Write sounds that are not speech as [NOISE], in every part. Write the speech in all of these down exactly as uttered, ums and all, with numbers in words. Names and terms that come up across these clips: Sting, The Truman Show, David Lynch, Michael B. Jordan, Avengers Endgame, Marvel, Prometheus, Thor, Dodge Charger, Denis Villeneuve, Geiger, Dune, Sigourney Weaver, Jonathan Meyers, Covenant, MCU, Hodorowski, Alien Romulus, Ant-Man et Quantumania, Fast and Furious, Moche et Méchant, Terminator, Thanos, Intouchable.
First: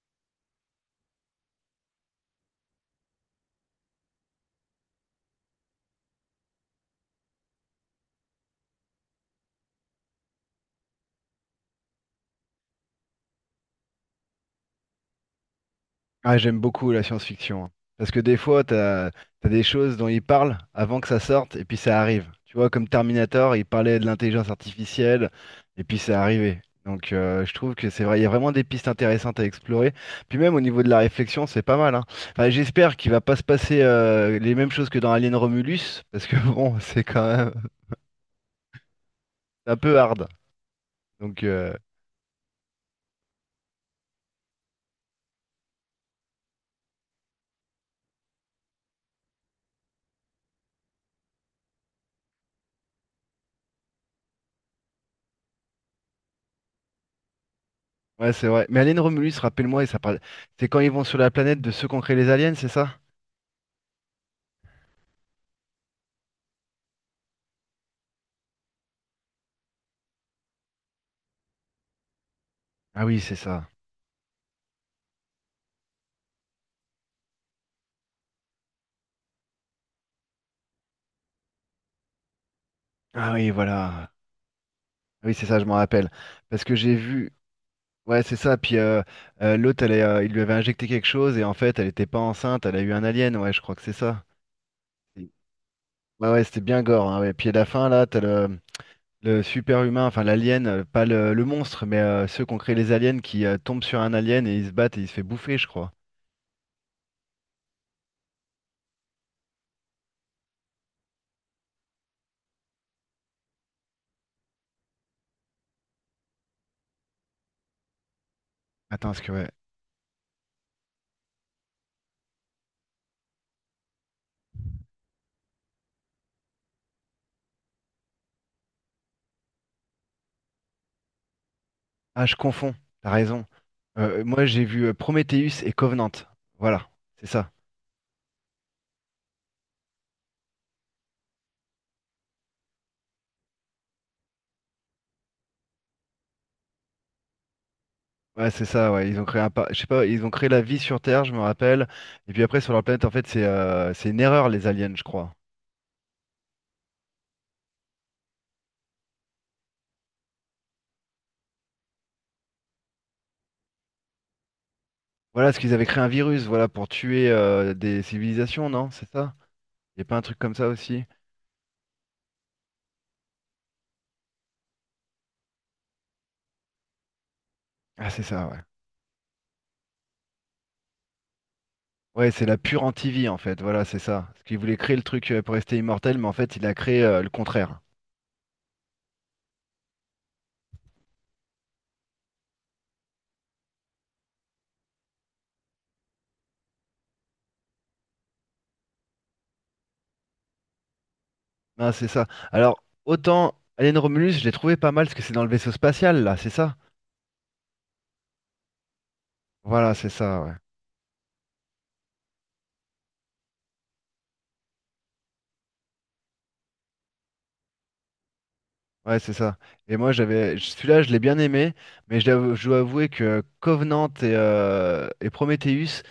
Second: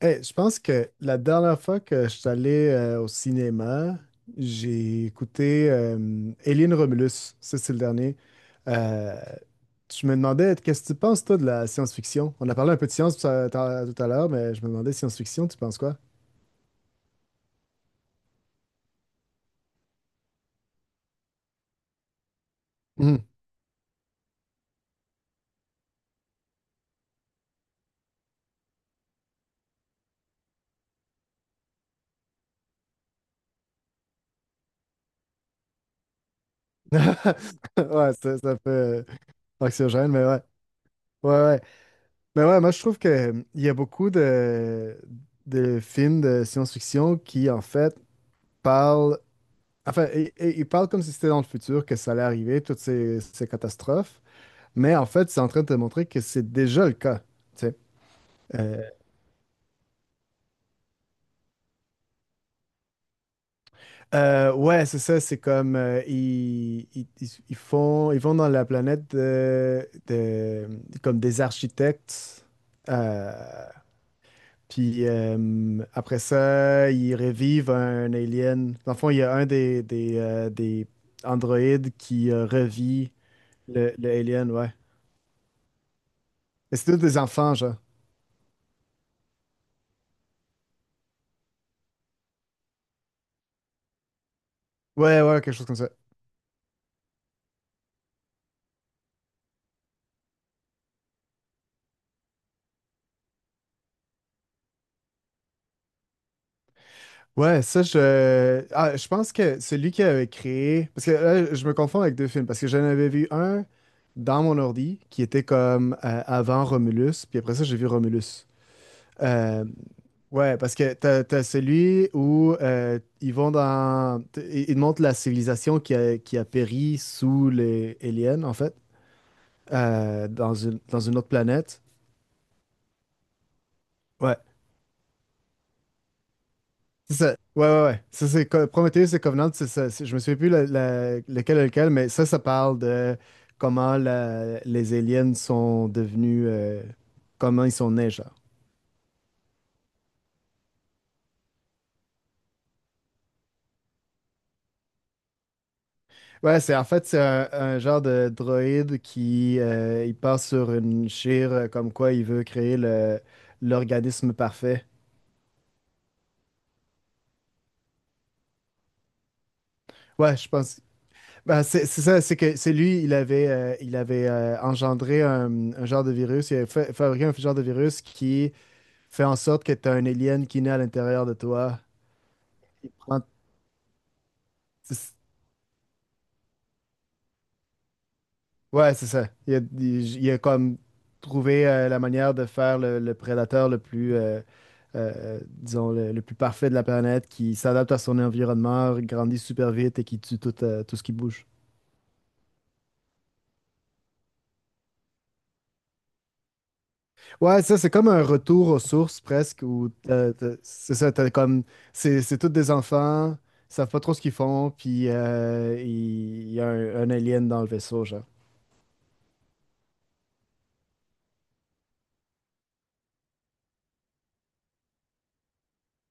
Hey, je pense que la dernière fois que je suis allé euh, au cinéma, j'ai écouté euh, Alien Romulus. Ça, c'est le dernier. Euh, je me demandais, qu'est-ce que tu penses, toi, de la science-fiction? On a parlé un peu de science tout à tout à l'heure, mais je me demandais, science-fiction, tu penses quoi? Ah, j'aime beaucoup la science-fiction, hein. Parce que des fois, t'as, t'as des choses dont ils parlent avant que ça sorte, et puis ça arrive. Tu vois, comme Mhm. Terminator, il parlait de l'intelligence artificielle, et puis c'est arrivé. Donc euh, je trouve que c'est vrai, il y a vraiment des pistes intéressantes à explorer. Puis même au niveau de la réflexion, c'est pas mal, hein. Enfin, j'espère qu'il va pas se passer euh, les mêmes choses que dans Alien Romulus, parce que [LAUGHS] bon, [LAUGHS] c'est quand même Ouais, c'est c'est un peu euh, un peu anxiogène, mais hard. ouais. Ouais, Donc ouais. euh, Mais ouais, moi, je trouve que, euh, il y a beaucoup de, de films de science-fiction qui, en fait, parlent. Enfin, et- et il parle comme si c'était dans le futur, que ça allait arriver, toutes ces, ces catastrophes, mais en fait, c'est en train de te montrer que c'est déjà le cas. Tu sais. ouais, c'est vrai. Mais Euh, Alien Romulus, rappelle-moi, et ça parle... c'est quand ils vont sur la planète de ceux qui ont créé les aliens, c'est ça? euh, ouais, c'est ça, c'est comme euh, ils, ils- ils- ils font, ils vont dans la planète de, de- comme des architectes, Ah oui, euh, c'est ça. puis euh, après ça, ils revivent un alien. Dans le fond, il y a un des, des, euh, des androïdes qui euh, revit Ah oui, le, le voilà. alien, ouais. Oui, c'est ça, je m'en rappelle. Parce que Et c'est j'ai tous des vu. enfants, genre. Ouais, c'est ça. Puis euh, euh, l'autre, elle est, euh, il lui avait injecté quelque chose et en fait, elle était pas enceinte. Elle a eu un alien. Ouais, je crois que c'est ça. Ouais, Et- ouais, quelque chose comme ça. ouais, ouais, c'était bien gore, hein, ouais. Puis à la fin, là, t'as le, le super-humain, enfin l'alien, euh, pas le, le monstre, mais euh, ceux qui ont créé les aliens qui euh, tombent sur un alien et ils se battent et il se fait bouffer, je crois. Ouais, ça, je. Ah, je pense que c'est lui qui avait créé. Parce que là, je me confonds avec deux films. Parce que j'en avais vu un dans mon ordi qui était comme euh, avant Romulus. Puis après ça, j'ai vu Romulus. Attends, est-ce que ouais. Euh, Ouais, parce que t'as, t'as celui où euh, ils vont dans. t- Ils montrent la civilisation qui a, qui a péri sous les aliens, en fait, euh, dans une, dans une autre planète. Ah, je confonds. T'as raison. Euh, Ouais. Moi, j'ai vu euh, Prometheus et Covenant. Voilà, C'est c'est ça. ça. Ouais, ouais, ouais. Ça, c'est Co- Prometheus et Covenant, c'est ça. C'est- Je me souviens plus la- la- lequel est lequel, mais ça, ça parle de comment la- les aliens sont devenus, euh, comment ils sont nés, genre. Ouais, c'est ça, ouais. Ils ont créé un par- je sais pas, ils ont créé la vie sur Terre, je me rappelle. Et puis après, sur leur planète, en fait, c'est euh, c'est une erreur, les aliens, je crois. Ouais, c'est en fait, c'est un, un genre de droïde qui euh, il part sur une chire euh, comme quoi il veut créer le- l'organisme parfait. Voilà, parce qu'ils avaient créé un virus, voilà, pour tuer euh, des civilisations, non? C'est ça? Il a pas un Ouais, truc je comme ça pense. aussi? Ben, c'est c'est ça, c'est que c'est lui, il avait, euh, il avait euh, engendré un, un genre de virus, il avait fa- fabriqué un genre de virus Ah, c'est ça, qui ouais. fait en sorte que tu as un alien qui naît à l'intérieur de toi. Ouais, c'est la pure Il prend- anti-vie, en fait. Voilà, c'est ça. Parce qu'il voulait créer le truc euh, pour rester immortel, mais en fait, il a créé euh, le contraire. Ouais, c'est ça. Il a, il- il a comme trouvé euh, la manière de faire le, le prédateur le plus, euh, euh, disons, le, le plus parfait de la planète, qui s'adapte à son environnement, grandit super vite et qui tue tout, euh, tout ce qui bouge. Ah, c'est ça. Alors, autant Alien Romulus, je l'ai trouvé pas mal, parce que c'est dans le vaisseau spatial, là, c'est ça? Ouais, ça, c'est comme un retour aux sources presque, où Voilà, c'est t'as- ça, ouais. t'as- c'est ça, t'as comme, c'est c'est tous des enfants, ils savent pas trop ce qu'ils font, puis euh, il il y a un, un alien dans le vaisseau, genre. Ouais, c'est ça. Et moi, j'avais celui-là, je l'ai bien aimé, mais je dois je dois avouer que Covenant et, euh, et Prometheus,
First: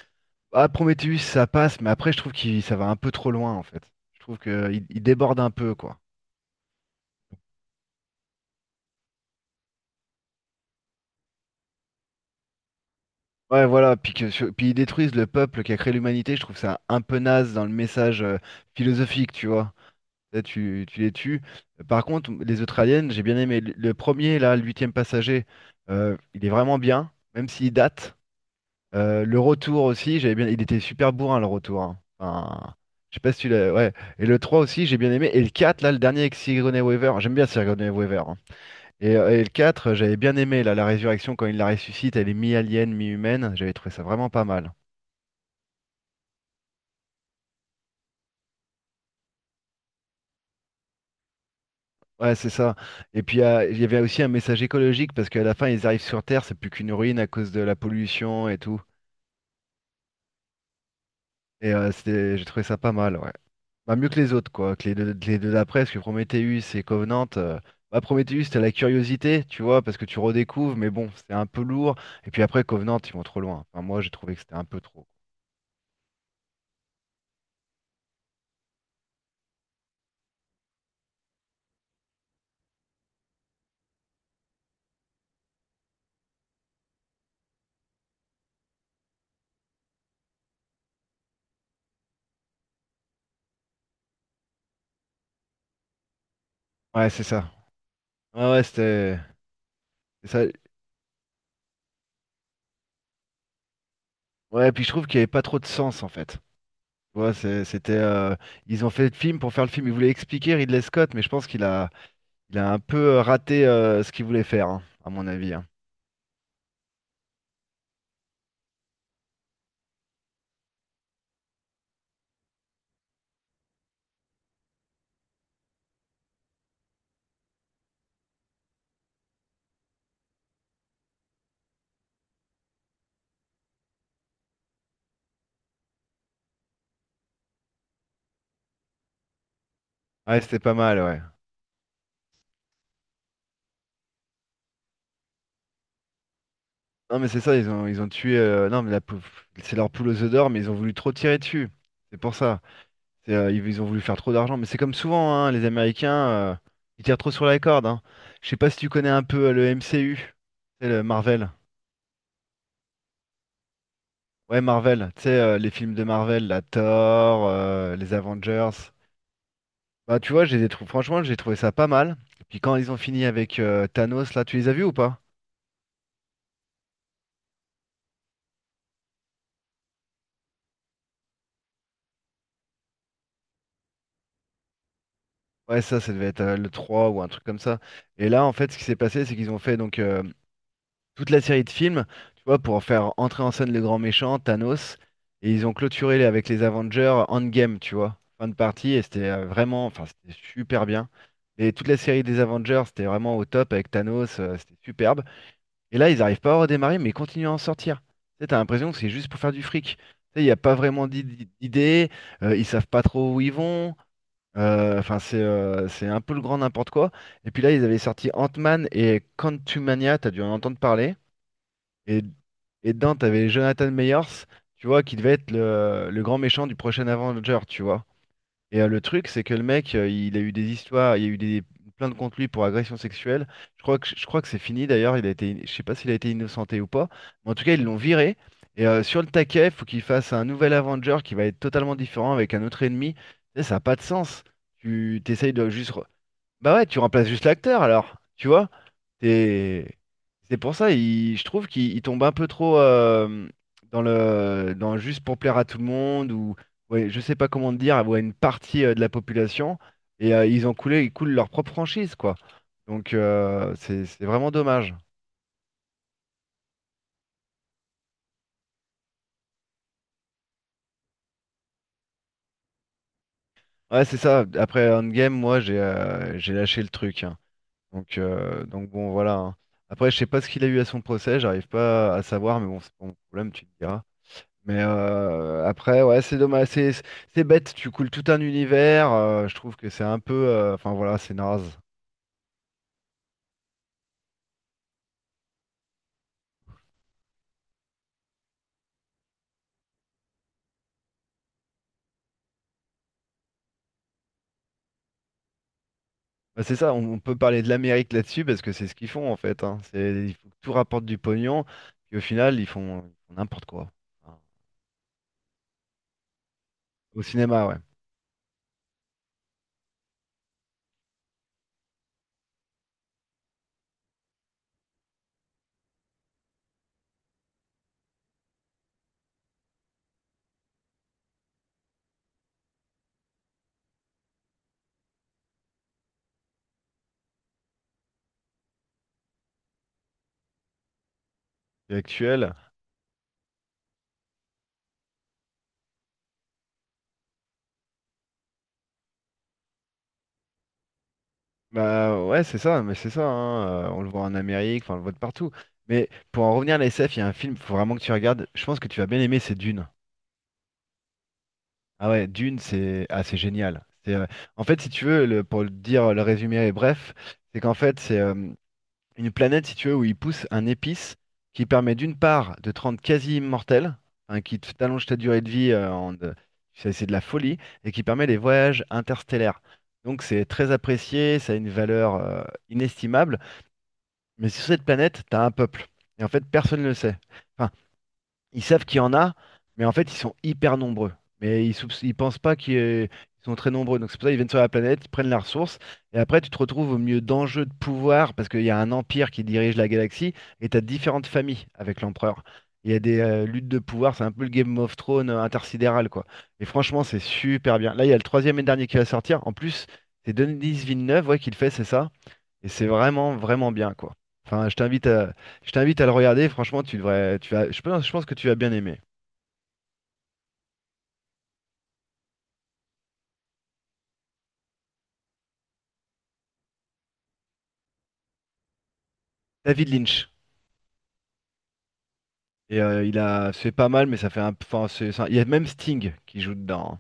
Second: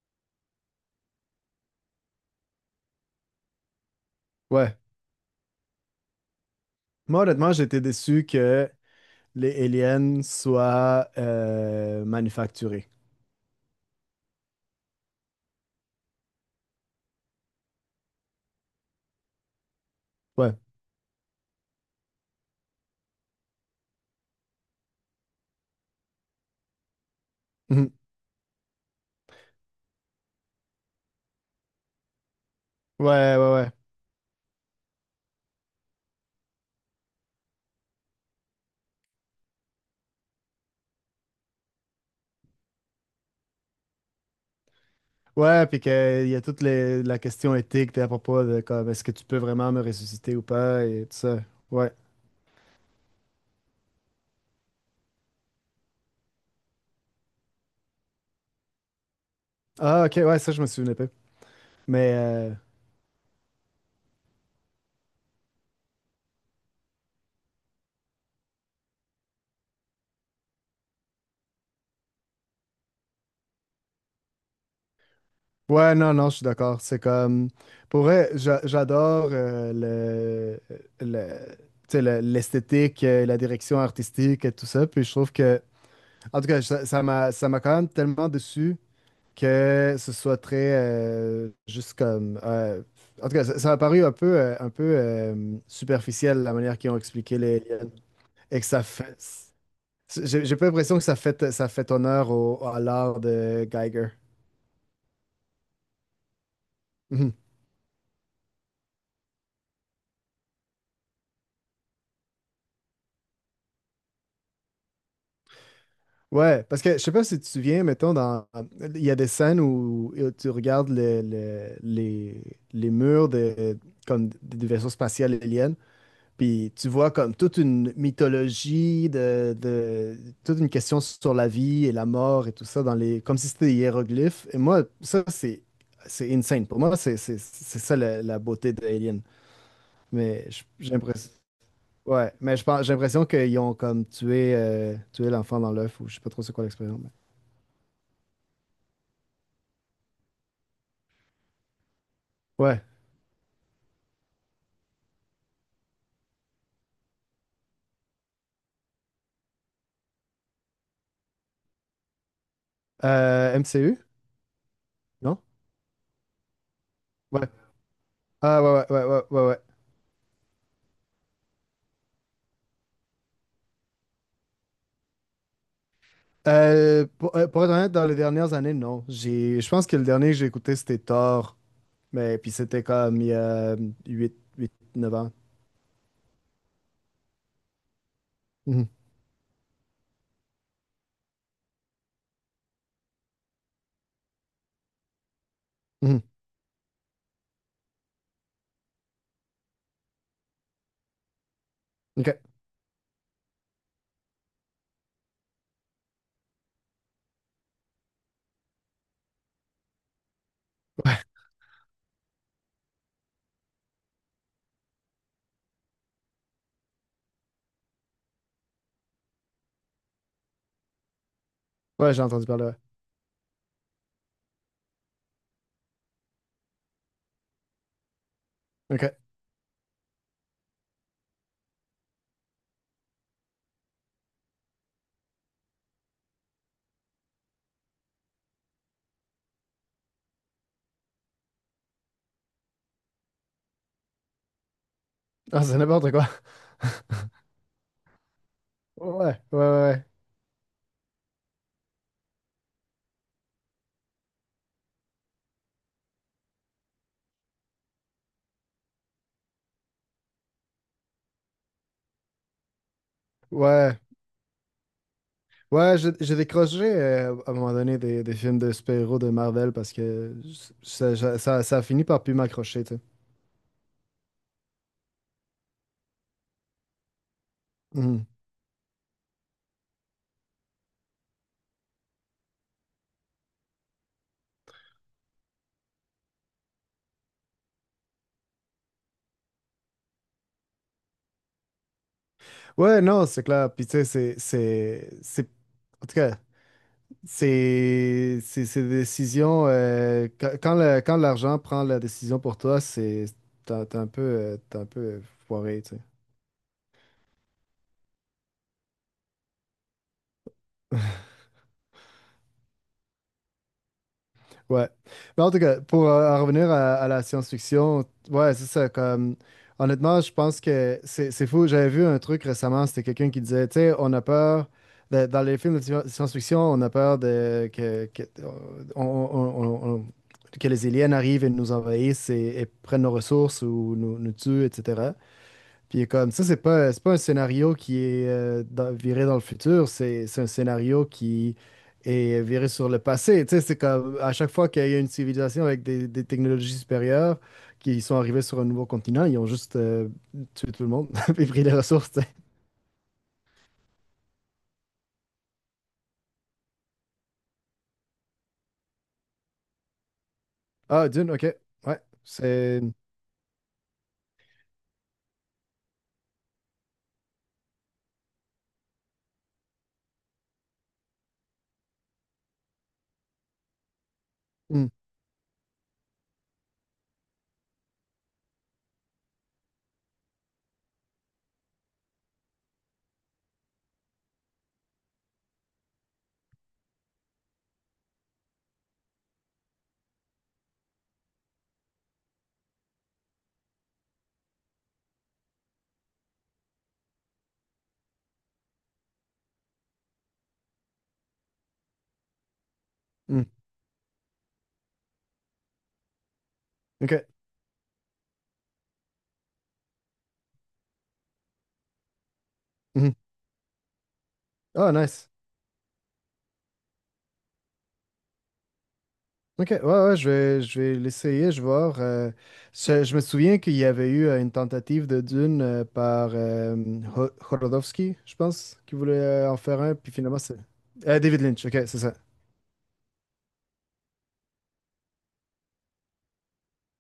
ah, Prometheus, ça passe, mais après, je trouve que ça va un peu trop loin, en fait. Je trouve Ouais. qu'il il déborde un peu, quoi. Moi, honnêtement, j'ai été déçu que les aliens soient euh, manufacturés. Ouais, voilà, puis, que, sur- puis ils détruisent le peuple qui a créé l'humanité, je trouve ça un peu naze dans le message euh, philosophique, tu vois. Là, Ouais. tu, tu les tues. Par contre, les autres aliens, j'ai bien aimé. Le le premier, là, le huitième passager, euh, il est vraiment bien, même s'il Mhm. date. Euh, le retour aussi, j'avais bien... il était super bourrin le retour, hein. Enfin, Ouais, je sais pas ouais, si tu l'as. ouais. Ouais. Et le trois aussi, j'ai bien aimé. Et le quatre là, le dernier avec Sigourney Weaver. J'aime bien Sigourney Weaver, hein. Et, euh, et le quatre, euh, j'avais bien aimé là, la résurrection quand il la ressuscite. Elle est mi-alien, mi-humaine. J'avais trouvé ça vraiment pas mal. Ouais, puis qu'il y a toute les- la question éthique puis à propos de comme est-ce que tu peux vraiment me ressusciter ou pas et tout ça. Ouais. Ouais, c'est ça. Et puis euh, il y avait aussi un message écologique parce qu'à la fin, ils arrivent sur Terre, c'est plus qu'une ruine à cause de la pollution et tout. Ah, ok, ouais, ça, je me souvenais pas. Et euh, Mais c'était... j'ai euh, trouvé ça pas mal, ouais. Bah, mieux que les autres, quoi, que les deux, que les deux d'après, parce que Prometheus et Covenant, euh, bah, Prometheus, t'as la curiosité, tu vois, parce que tu redécouvres, mais bon, c'est un peu lourd. Et puis après, Covenant, ils vont trop loin. Enfin, moi, j'ai trouvé que c'était un peu trop. ouais, non, non, je suis d'accord. C'est comme. Pour vrai, j'a- j'adore euh, le, le, tu sais, le- l'esthétique, euh, la direction artistique et tout ça. Puis je trouve que. En tout cas, ça ça m'a ça m'a quand même tellement déçu que ce soit très euh, juste comme euh, en tout cas ça, ça a paru un peu euh, un peu euh, superficiel la manière qu'ils ont Ouais, c'est expliqué ça. les aliens Ouais, et ouais, que ça fait c'était. C'est j'ai ça. j'ai pas l'impression que ça fait ça fait honneur au, à l'art de Geiger. Ouais, puis je trouve qu'il n'y avait pas trop de sens, en fait. Tu Mhm. vois, c'est- c'était. Euh, Ils ont fait le film pour faire le film. Ils voulaient expliquer Ridley Scott, mais je pense qu'il a, il a un peu euh, raté euh, ce qu'il voulait faire, hein, à mon avis, hein. Ouais parce que je sais pas si tu te souviens mettons dans il y a des scènes où, où tu regardes le- le- les les murs de comme des des vaisseaux spatiaux aliens. Puis tu vois comme toute une mythologie de, de- toute une question sur la vie et la mort et tout ça dans les comme si c'était des hiéroglyphes. Et moi, ça c'est c'est insane. Pour moi, c'est c'est- c'est ça la, la beauté de Alien. Ouais, Mais c'était j- pas j'ai mal, ouais. l'impression ouais, mais je pense j'ai l'impression qu'ils ont comme tué euh, tué l'enfant dans l'œuf ou je sais pas trop c'est quoi l'expérience. Mais- Non, mais c'est ça, ils ont, ils ont tué. euh, Non, mais la pou- c'est leur poule aux œufs d'or, mais ils ont voulu trop tirer dessus. C'est pour ça. Ouais. C'est, euh, ils, ils ont voulu faire trop d'argent. Mais c'est comme souvent, hein, les Américains, euh, ils tirent trop sur la corde. Hein. Je sais pas si tu connais un peu euh, le M C U, c'est le Marvel. Euh, M C U? Ouais, Marvel. Tu sais, Non? euh, les films de Marvel, la Thor, Ouais. euh, les Ah Avengers. ouais ouais ouais ouais ouais. Ouais. Bah, tu vois, j'ai des trous. Franchement, j'ai trouvé ça pas mal. Et puis quand ils ont fini avec euh, Thanos, là, tu les as vus ou pas? Euh, pour, euh, pour être honnête, dans les dernières années, non. J'ai, je pense que le dernier que j'ai écouté, c'était Thor. Mais puis c'était comme il y a huit, huit neuf ans. Ouais, ça, ça devait être euh, le trois ou un truc comme ça. Et là, en fait, ce qui Mhm. s'est passé, c'est qu'ils ont fait donc. euh, Toute la série de films, tu vois, pour faire entrer en scène le grand méchant, Thanos. Et ils ont clôturé Mhm. les- avec les Avengers Endgame, tu vois, fin de partie. Et c'était euh, vraiment, enfin, c'était super bien. Et toute la série OK. des Avengers, c'était vraiment au top avec Thanos, euh, c'était superbe. Et là, ils n'arrivent pas à redémarrer, mais ils continuent à en sortir. Tu sais, t'as l'impression que c'est juste pour faire du fric. Tu sais, il n'y a pas vraiment Ouais, d'id- d'idée, euh, ils savent pas trop où ils vont. euh, Enfin, c'est euh, c'est un peu le grand n'importe quoi. Et puis là, ils avaient sorti Ant-Man et Quantumania, t'as dû en entendre parler. ouais, j'ai Et, entendu parler. Ouais. et dedans, t'avais Jonathan Meyers, tu vois, qui devait être le, le grand méchant du prochain Avenger, tu vois. Et euh, le OK. truc, c'est que le mec, euh, il a eu des histoires, il y a eu des plaintes contre lui pour agression sexuelle. Je crois que, je crois que c'est fini d'ailleurs, il a été, je sais pas s'il a été innocenté ou pas, mais en tout cas, ils l'ont viré. Et euh, sur le taquet, il faut qu'il fasse un nouvel Avenger qui va être totalement différent avec un autre ennemi. Tu sais, ça n'a pas de sens. Tu t'essayes Ah, de c'est juste n'importe quoi. bah ouais, tu remplaces [LAUGHS] juste l'acteur alors, tu vois? Ouais, ouais, T'es- ouais. c'est pour ça, il- je trouve qu'il il tombe un peu trop euh, dans le dans juste pour plaire à tout le monde ou ouais, je sais pas comment te dire, ou à une partie euh, de la population et euh, ils ont coulé, ils coulent leur propre franchise quoi. Donc euh, Ouais, c'est c'est vraiment dommage. ouais, j'ai j'ai décroché euh, à un moment donné des, des films de super-héros de Marvel parce que ça, ça, ça- ça a fini par plus m'accrocher, tu sais. Ouais, c'est ça. Après Endgame, moi j'ai euh, j'ai lâché le truc, hein. Donc Mhm. euh, donc bon voilà, hein. Après, je sais pas ce qu'il a eu à son procès, j'arrive pas à savoir, mais bon, c'est pas mon problème, tu me diras. Mais euh, après, ouais, c'est dommage, c'est c'est- c'est bête, tu coules tout un univers, euh, je trouve que c'est un peu, euh, enfin voilà, c'est naze. Ouais, non, c'est clair. Puis tu sais, c'est, c'est, c'est... En tout cas, c'est c'est- c'est des décisions. Euh, quand quand le- quand l'argent prend la décision pour toi, c'est t'es un t'es un peu, euh, t'es un peu euh, foiré, tu sais. Bah, c'est ça, on, on peut parler de l'Amérique là-dessus parce que c'est ce qu'ils font en fait, hein. C'est, il faut que tout rapporte du pognon, puis au final, ils font, ils font n'importe quoi. Enfin, Ouais. Mais en tout cas, pour euh, en revenir à, à au la cinéma, ouais, science-fiction, ouais, c'est ça. Comme, honnêtement, je pense que c'est c'est fou. J'avais vu un truc récemment, c'était quelqu'un qui disait, tu sais, on a peur. De- dans les films de sci- science-fiction, on a peur de, que, que- on- on- on- on- que les aliens arrivent et nous envahissent et, et prennent nos ressources ou nous, nous tuent, et cætera. Puis il est comme ça, c'est pas, c'est pas un scénario qui est euh, dans- viré dans le futur, c'est c'est un scénario qui c'est est actuel. viré sur le passé. Tu sais, c'est comme à chaque fois qu'il y a une civilisation avec des, des technologies supérieures qui sont arrivées sur un nouveau continent, ils ont juste euh, tué tout le monde [LAUGHS] et pris les ressources. Tu Bah sais. ouais, c'est ça, mais c'est ça, hein, euh, on le voit en Amérique, enfin on le voit de partout. Mais pour en revenir à la S F, il y a un film, faut vraiment que tu regardes, je pense que tu vas bien aimer, c'est Dune. Ah, Dune, ok. Ouais, Ah ouais, Dune, c'est. c'est ah, c'est génial. C'est, euh, en fait, si tu veux, le- pour le dire, le résumé est bref, c'est qu'en fait, c'est euh, une planète, si tu veux, où ils poussent un épice qui permet d'une part de te rendre quasi immortel, hein, qui te- Hmm, t'allonge ta durée de vie, euh, en... de- c'est c'est de la folie, et qui permet les voyages interstellaires. Donc c'est très apprécié, ça a une valeur euh, inestimable, mais sur cette planète, t'as un peuple. Et en fait, personne ne le sait. Enfin, ils savent qu'il y en a, mais en fait, ils sont hyper nombreux. Mais ils, soupç- ils pensent pas qu'ils euh, ils sont très nombreux. Donc c'est pour ça qu'ils viennent sur la planète, ils prennent la ressource, et après, tu te retrouves au milieu d'enjeux de pouvoir, parce qu'il y a un empire qui dirige la galaxie, et tu as différentes familles avec l'empereur. Il y a des euh, hmm, luttes de pouvoir, c'est un peu le Game of Thrones euh, intersidéral, quoi. Et franchement, ok. c'est super bien. Là, il y a le troisième et dernier qui va sortir. En plus, c'est Denis Villeneuve, ouais, qui le fait, c'est ça? Et c'est Mhm. vraiment, vraiment bien, quoi. Enfin, je Ah, t'invite nice. à, je t'invite à le regarder. Franchement, tu devrais, tu vas, je pense, je pense que tu vas bien aimer. Ok, ouais, ouais, je vais, je vais l'essayer, je vais voir. euh, je, je me souviens qu'il y avait eu euh, une tentative de Dune euh, par euh, Ho- Hodorowski, je pense, qui voulait euh, en faire David un, puis Lynch. finalement c'est... Euh, David Lynch, ok, c'est ça. Et euh, il a, c'est pas mal, mais ça fait un, enfin, c'est, c'est un- il y a même Sting qui joue dedans, hein.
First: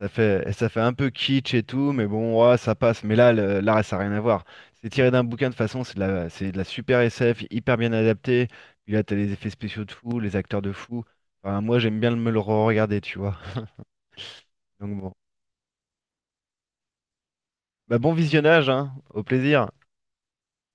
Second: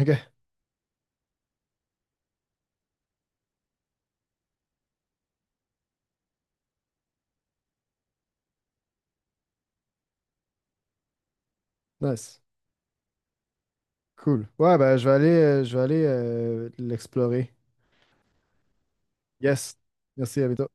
Ça fait, ça fait un peu kitsch et tout, mais bon, ouais, ça passe. Mais là, le- là, ça n'a rien à voir. C'est tiré d'un bouquin de toute façon, c'est de la, c'est de la super S F, hyper bien adapté. Puis là, t'as les effets spéciaux de fou, les acteurs de fou. Enfin, moi, j'aime bien me le nice, re-regarder, tu vois. cool. Ouais, ben Donc je bon, vais aller, euh, je vais aller euh, l'explorer. bah, bon visionnage, hein. Au plaisir. Yes, merci, à bientôt.